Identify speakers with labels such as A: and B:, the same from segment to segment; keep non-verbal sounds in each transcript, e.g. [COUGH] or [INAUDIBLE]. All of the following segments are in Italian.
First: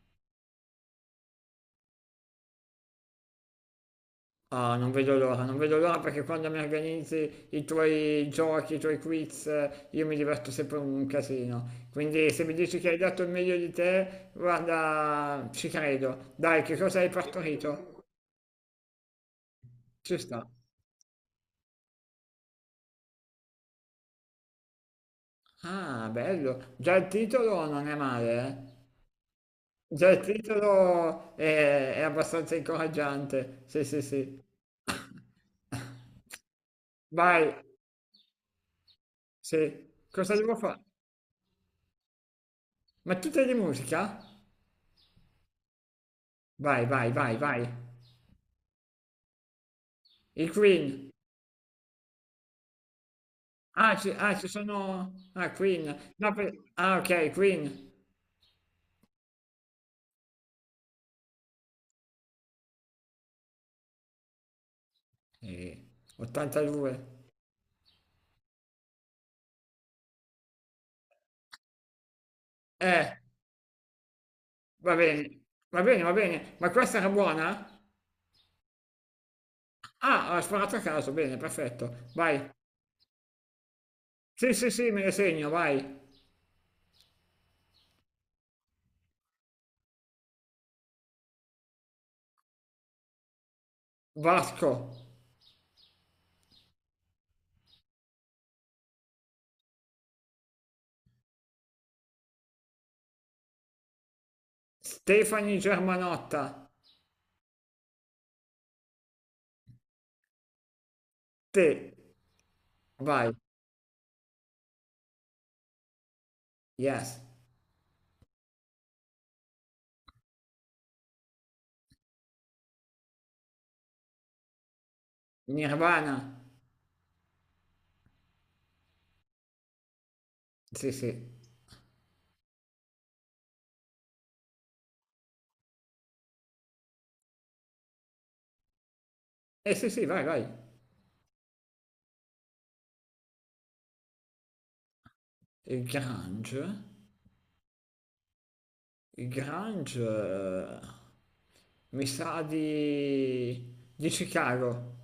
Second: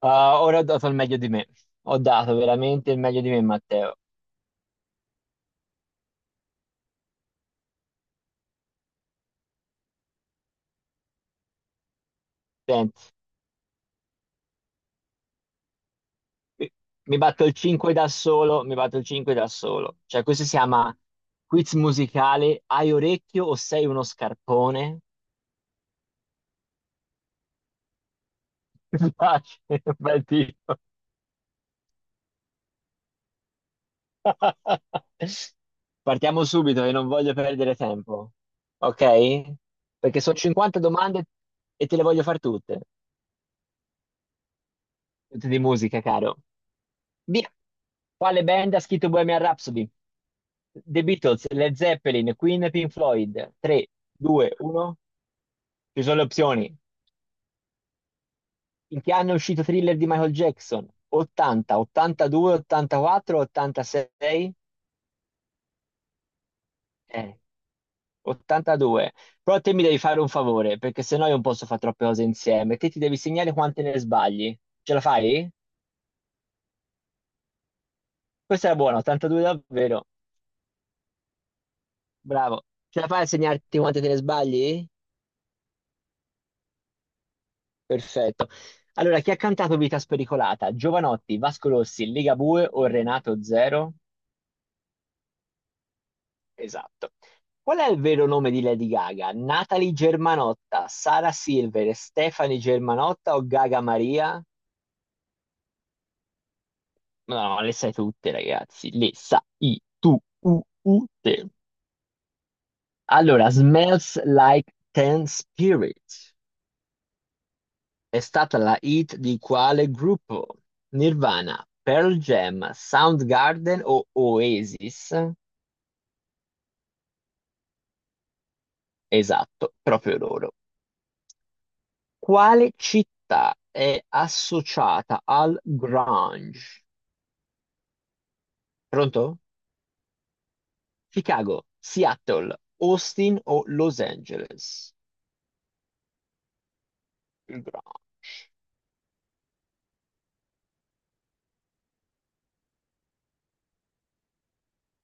A: Ah, ora ho dato il meglio di me. Ho dato veramente il meglio di me, Matteo.
B: Ah, non vedo l'ora, non vedo l'ora perché quando mi organizzi i tuoi giochi, i tuoi quiz, io mi diverto sempre un casino. Quindi se mi dici che hai
A: Senti,
B: dato il meglio di te, guarda, ci credo. Dai,
A: mi
B: che cosa hai
A: mi batto il 5
B: partorito?
A: da solo, mi batto il 5 da solo.
B: Ci
A: Cioè,
B: sta.
A: questo si chiama quiz musicale. Hai orecchio o sei uno scarpone?
B: Ah, bello. Già il titolo non è male, eh?
A: [LAUGHS] Mi piace,
B: Già il
A: bel titolo.
B: titolo è abbastanza incoraggiante. Sì, sì, sì. [LAUGHS]
A: [LAUGHS] Partiamo subito, che non voglio
B: Vai,
A: perdere tempo. Ok?
B: sì.
A: Perché
B: Cosa
A: sono
B: devo
A: 50
B: fare?
A: domande e te le voglio far tutte.
B: Ma tu te di musica?
A: Tutte di musica, caro.
B: Vai, vai, vai,
A: Via.
B: vai.
A: Quale band ha scritto Bohemian Rhapsody?
B: Il
A: The
B: Queen.
A: Beatles, Led Zeppelin, Queen, Pink Floyd. 3,
B: Ah, ci
A: 2, 1.
B: sono. Ah, Queen.
A: Ci sono le
B: No,
A: opzioni.
B: Ah, ok, Queen.
A: In che anno è uscito Thriller di Michael Jackson? 80, 82, 84, 86?
B: Eh, 82.
A: Eh, 82. Però te mi devi fare un favore, perché sennò io non posso fare troppe cose insieme. Te ti
B: Eh,
A: devi segnare quante ne sbagli.
B: va
A: Ce la
B: bene.
A: fai?
B: Va bene, va bene. Ma questa era buona?
A: Questa era buona, 82 davvero.
B: Ah, ha sparato a caso. Bene, perfetto. Vai.
A: Bravo. Ce la fai a segnarti quante te ne
B: Sì, sì,
A: sbagli?
B: sì, me le segno, vai.
A: Perfetto. Allora, chi ha cantato Vita Spericolata? Giovanotti, Vasco Rossi, Ligabue o Renato Zero?
B: Vasco.
A: Esatto. Qual è il vero nome di Lady Gaga? Natalie Germanotta, Sara Silver, Stefani Germanotta o Gaga Maria?
B: Stefani Germanotta.
A: No, no, le sai tutte, ragazzi. Le sai tu, u, u, te.
B: Te. Vai.
A: Allora, Smells Like Teen Spirit
B: Yes.
A: è stata la hit di quale gruppo? Nirvana, Pearl Jam, Soundgarden o Oasis?
B: Nirvana.
A: Esatto, proprio loro.
B: Sì, sì.
A: Quale città è associata al grunge? Pronto?
B: Sì, sì, vai, vai.
A: Chicago, Seattle, Austin o Los Angeles?
B: Il Grange?
A: Il grunge.
B: Il Grange. Mi sa di Chicago.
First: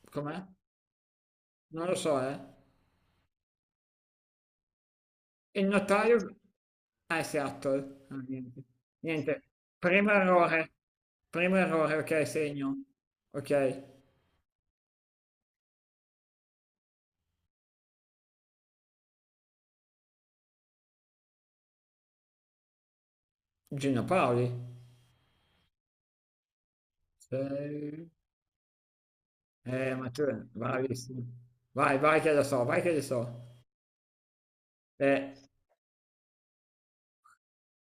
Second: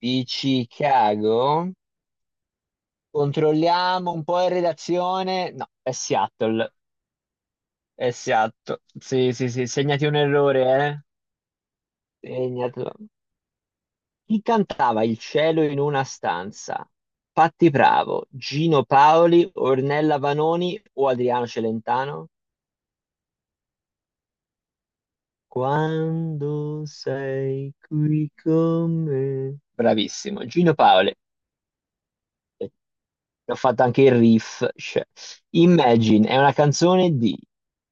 A: Di
B: Com'è?
A: Chicago?
B: Non lo so, eh.
A: Controlliamo un po' in redazione.
B: Il
A: No, è
B: notaio.
A: Seattle.
B: Ah, è Seattle.
A: È
B: Ah, niente.
A: Seattle. Sì,
B: Niente.
A: sì, sì, segnati
B: Primo
A: un
B: errore.
A: errore,
B: Primo errore, ok,
A: eh?
B: segno.
A: Segnatelo.
B: Ok.
A: Chi cantava Il cielo in una stanza? Patti Bravo, Gino Paoli, Ornella Vanoni o Adriano Celentano?
B: Gino Paoli.
A: Quando sei
B: Sei-
A: qui con me.
B: Ma tu.
A: Bravissimo, Gino Paoli.
B: Bravissimo. Vai, vai che lo so,
A: Eh,
B: vai che lo so.
A: Ho fatto anche il riff, cioè.
B: Eh,
A: Imagine è una canzone di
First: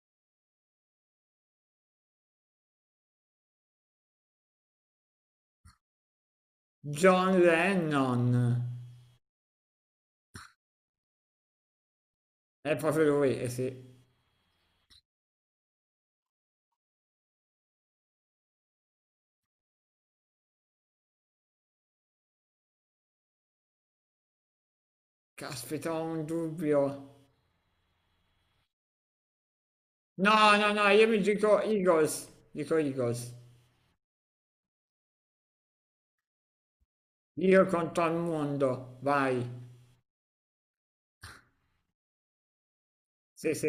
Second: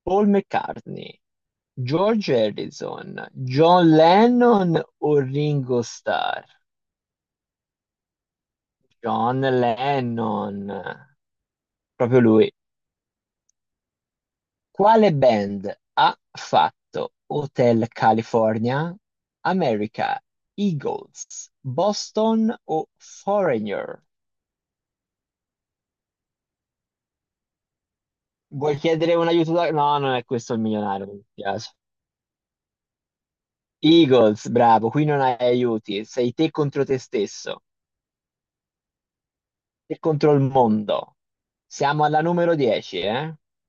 A: Paul McCartney, George Harrison, John Lennon o Ringo Starr?
B: John Lennon.
A: John Lennon, proprio lui.
B: È proprio lui, eh sì.
A: Quale band ha fatto Hotel California, America, Eagles, Boston o Foreigner?
B: Caspita, ho un dubbio.
A: Vuoi chiedere un aiuto? No, non è
B: No,
A: questo il
B: no, no, io
A: milionario, mi
B: mi dico
A: dispiace.
B: Eagles. Dico Eagles.
A: Eagles, bravo, qui non hai aiuti, sei te contro te stesso,
B: Io conto al mondo, vai.
A: te contro il mondo. Siamo alla numero 10, eh?
B: Sì, sì,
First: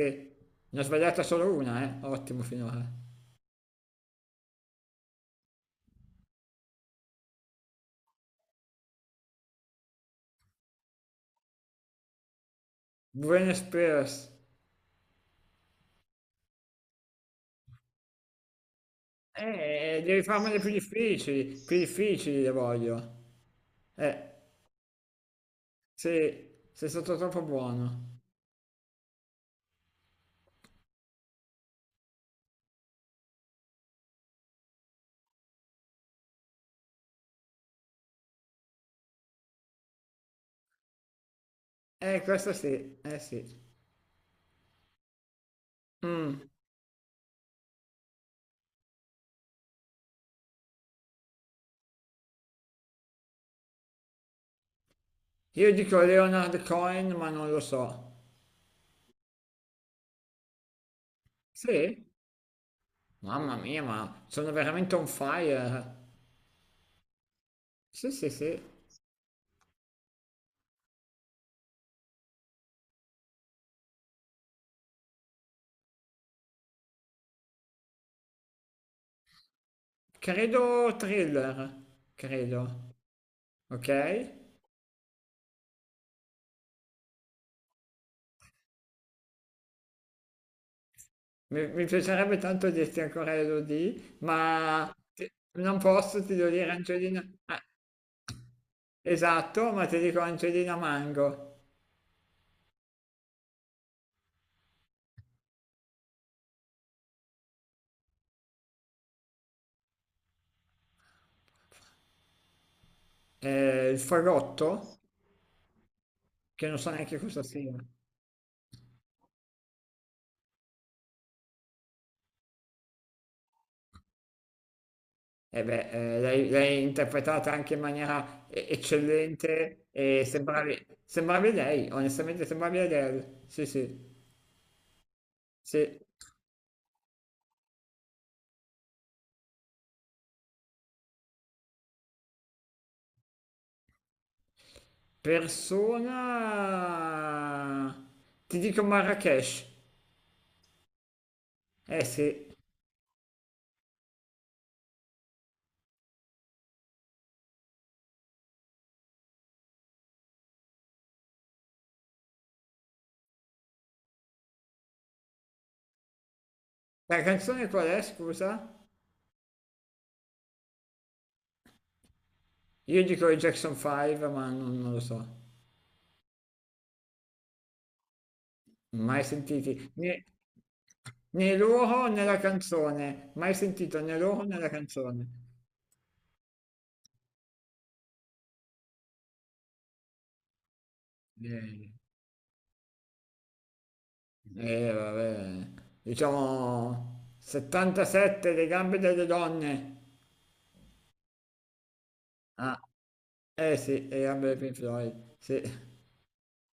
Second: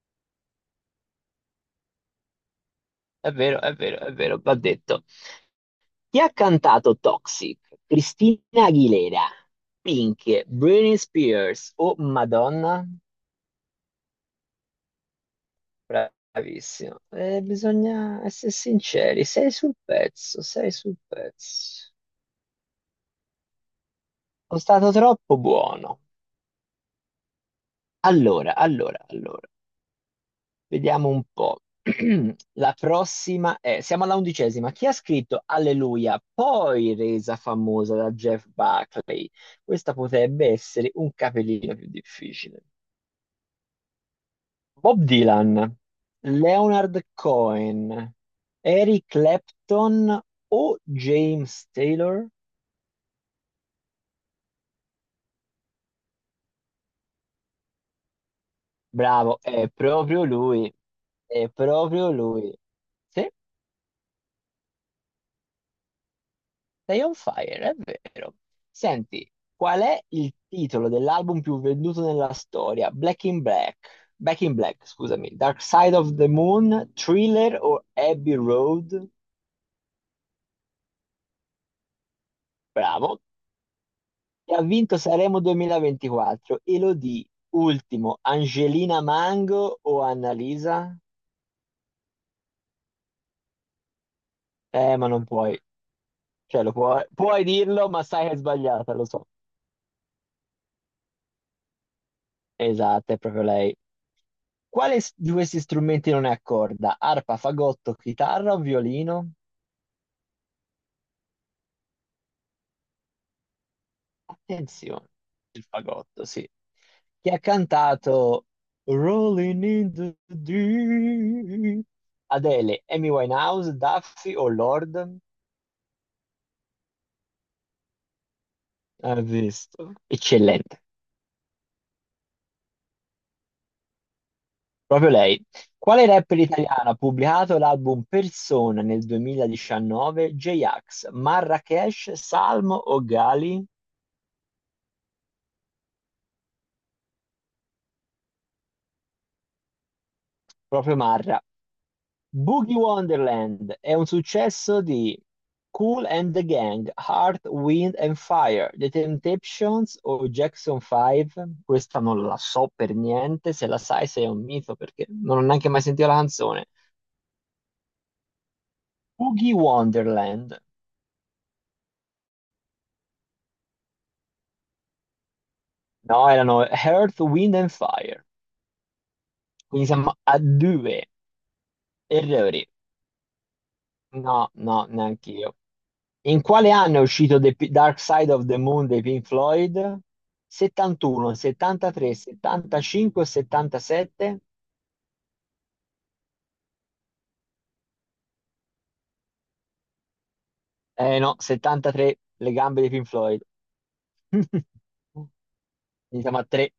B: ne ho sbagliata solo una, eh. Ottimo finora.
A: È vero, è vero, è vero, va detto. Chi ha cantato Toxic? Cristina Aguilera, Pink, Britney Spears o Madonna?
B: Buenos Aires.
A: Bravissimo. Bisogna essere sinceri, sei sul
B: Devi
A: pezzo,
B: farmele
A: sei sul
B: più
A: pezzo.
B: difficili le voglio. Eh,
A: Sono stato troppo buono.
B: sì, sei stato troppo buono.
A: Allora, allora, allora, vediamo un po'. [CLEARS THROAT] La prossima è, siamo alla 11ª. Chi ha scritto Alleluia, poi resa famosa da Jeff Buckley? Questa potrebbe essere un capellino più
B: Questo
A: difficile.
B: sì, eh sì.
A: Bob Dylan,
B: Mm,
A: Leonard Cohen, Eric Clapton o James Taylor?
B: Io dico Leonard Cohen, ma non lo so.
A: Bravo, è proprio lui, è
B: Sì?
A: proprio lui. Sì,
B: Mamma mia, ma sono veramente on fire.
A: sei on fire, è
B: Sì, sì,
A: vero.
B: sì.
A: Senti, qual è il titolo dell'album più venduto nella storia? Black in Black, Back in Black, scusami, Dark Side of the Moon, Thriller o Abbey Road?
B: Credo thriller, credo.
A: Bravo.
B: Ok?
A: E ha vinto Sanremo 2024, Elodie, ultimo, Angelina Mango o Annalisa?
B: Mi piacerebbe tanto dirti ancora Elodie, ma
A: Ma non puoi,
B: non posso, ti devo
A: cioè
B: dire
A: lo puoi,
B: Angelina.
A: puoi
B: Ah,
A: dirlo, ma sai che è sbagliata, lo so.
B: esatto, ma ti dico Angelina Mango.
A: Esatto, è proprio lei. Quale di questi strumenti non è a corda? Arpa, fagotto, chitarra o violino?
B: Il fagotto,
A: Attenzione, il fagotto, sì.
B: che non so neanche
A: Chi ha
B: cosa sia.
A: cantato Rolling in the Deep? Adele, Amy Winehouse, Duffy o Lord?
B: E beh, l'hai interpretata anche in maniera
A: Hai
B: eccellente
A: visto?
B: e
A: Eccellente,
B: sembravi lei, onestamente sembravi Adele. Sì, sì,
A: proprio lei.
B: sì.
A: Quale rapper italiano ha pubblicato l'album Persona nel 2019? J-Ax, Marrakesh, Salmo o Gali?
B: Persona. Ti dico Marrakesh.
A: Proprio Marra.
B: Eh sì.
A: Boogie Wonderland è un successo di Kool and the Gang, Heart, Wind and Fire, The Temptations o Jackson 5. Questa non la so per niente, se la sai sei un mito perché non ho neanche mai sentito la canzone.
B: La canzone qual è, scusa?
A: Boogie Wonderland.
B: Io dico i Jackson 5, ma non lo so.
A: No, erano Heart, Wind and Fire.
B: Mai
A: Quindi
B: sentiti
A: siamo
B: né,
A: a due.
B: né loro né la
A: Errori.
B: canzone. Mai sentito né loro
A: No,
B: né la
A: no,
B: canzone.
A: neanche io. In quale anno è uscito Dark Side of the Moon dei Pink Floyd? 71,
B: Eh,
A: 73, 75, 77?
B: vabbè. Diciamo 77, le gambe delle donne.
A: Eh no, 73, le
B: Ah,
A: gambe dei Pink Floyd.
B: eh sì, le gambe dei
A: [LAUGHS]
B: Pink Floyd. Sì.
A: Iniziamo a 3.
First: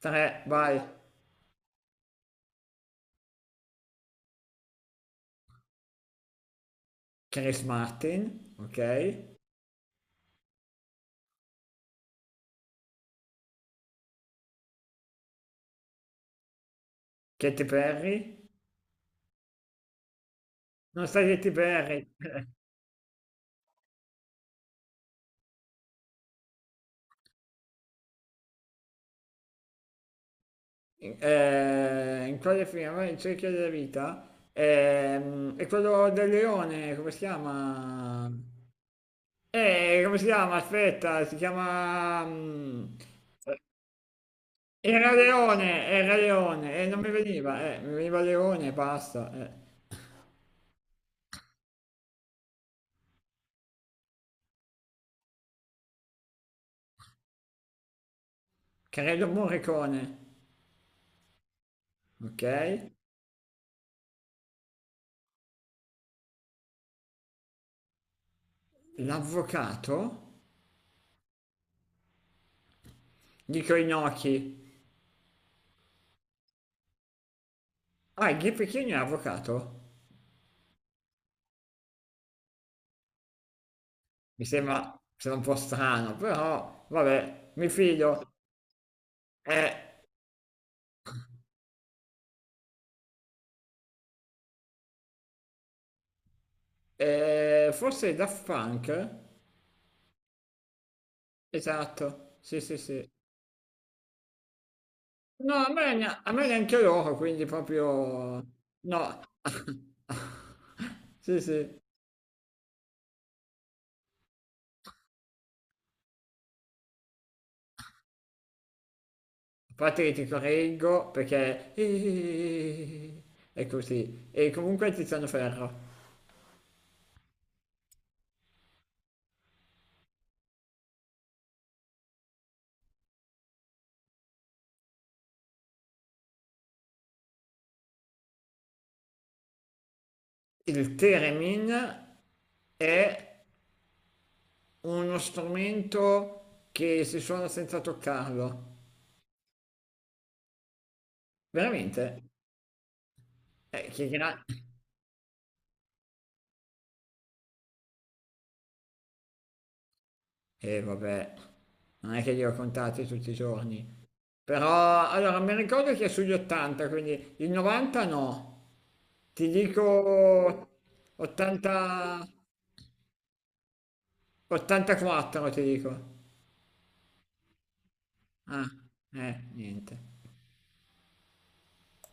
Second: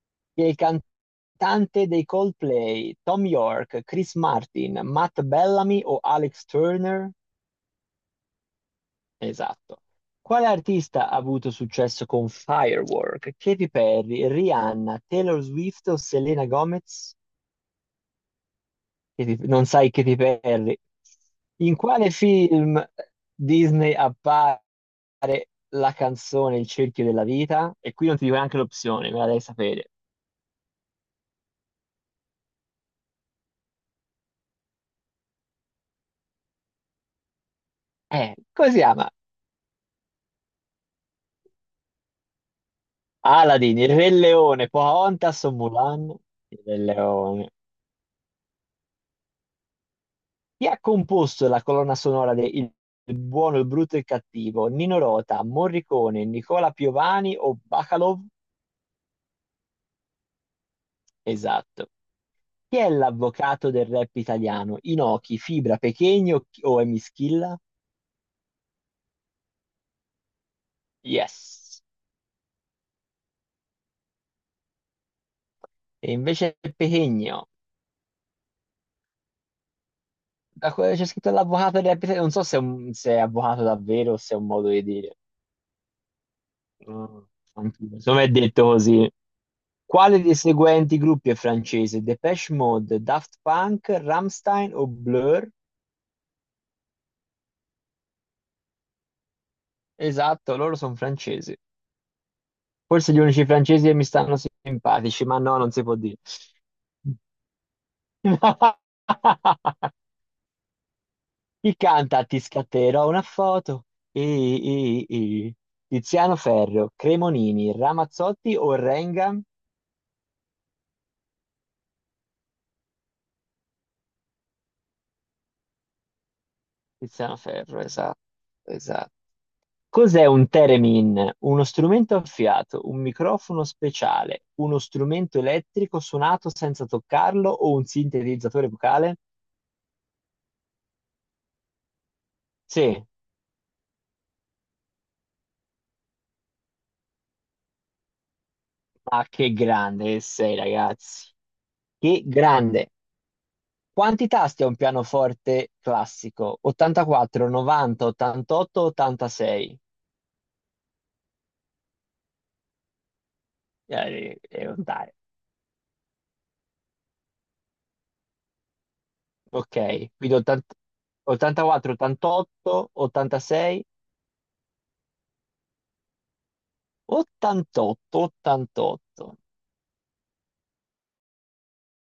B: 3,
A: Chi è il
B: vai.
A: cantante dei Coldplay? Tom York, Chris Martin, Matt Bellamy o Alex Turner?
B: Chris Martin, ok.
A: Esatto. Quale artista ha avuto successo con Firework? Katy Perry, Rihanna, Taylor Swift o Selena Gomez?
B: Katy Perry.
A: Non sai che ti perdi.
B: Non sai Katy
A: In
B: Perry.
A: quale film Disney appare la canzone Il cerchio della vita? E qui non ti dico neanche l'opzione, me la devi sapere.
B: In quale film? In cerchio della vita? È quello del leone, come si chiama?
A: Come si chiama?
B: Come si chiama? Aspetta, si chiama.
A: Aladdin, Il Re Leone, Pocahontas o Mulan?
B: Era
A: Il Re
B: leone, e non mi
A: Leone.
B: veniva, mi veniva leone e basta.
A: Chi ha composto la colonna sonora di Il buono, il brutto e il cattivo? Nino Rota, Morricone, Nicola Piovani o Bacalov?
B: Credo Morricone,
A: Esatto.
B: ok?
A: Chi è l'avvocato del rap italiano? Inoki, Fibra, Pechegno o Emischilla?
B: L'avvocato?
A: Yes.
B: Dico Inoki.
A: E invece Pechegno.
B: Ah, il Pechino è avvocato?
A: Da quello che c'è scritto l'avvocato del rap italiano, non so se è, se è avvocato davvero o se è
B: Mi
A: un modo
B: sembra,
A: di
B: mi
A: dire.
B: sembra un po' strano, però
A: Mm,
B: vabbè, mi
A: anch'io. Insomma, è
B: fido.
A: detto così.
B: Eh,
A: Quale dei seguenti gruppi è francese? Depeche Mode, Daft Punk, Rammstein o Blur?
B: Forse Daft Punk?
A: Esatto, loro sono francesi.
B: Esatto, sì, sì, sì.
A: Forse gli unici francesi che mi stanno simpatici, ma
B: No,
A: no,
B: a
A: non
B: me,
A: si può
B: ne-
A: dire.
B: a me neanche loro, quindi proprio. No.
A: [LAUGHS]
B: [LAUGHS] Sì, sì.
A: Chi
B: A
A: canta Ti scatterò una foto? I, i, i. Tiziano Ferro, Cremonini, Ramazzotti o Renga?
B: parte che ti correggo perché. [LAUGHS] È così. E comunque Tiziano Ferro.
A: Tiziano Ferro, esatto, esatto. Cos'è un theremin? Uno strumento a fiato, un microfono speciale, uno strumento elettrico suonato senza toccarlo o un sintetizzatore vocale?
B: Il Teremin è
A: Sì,
B: uno strumento che si suona senza toccarlo.
A: ma che grande che sei, ragazzi.
B: Veramente?
A: Che grande.
B: Eh, che
A: Quanti
B: gra-
A: tasti ha un pianoforte classico? 84, 90, 88, 86.
B: Vabbè, non è che li ho contati tutti i giorni. Però
A: Dai.
B: allora mi ricordo che è sugli 80, quindi il 90 no. Ti
A: Ok, quindi
B: dico
A: 80, 84,
B: 80,
A: 88, 86,
B: 84, ti dico.
A: 88,
B: Ah,
A: 88.
B: niente.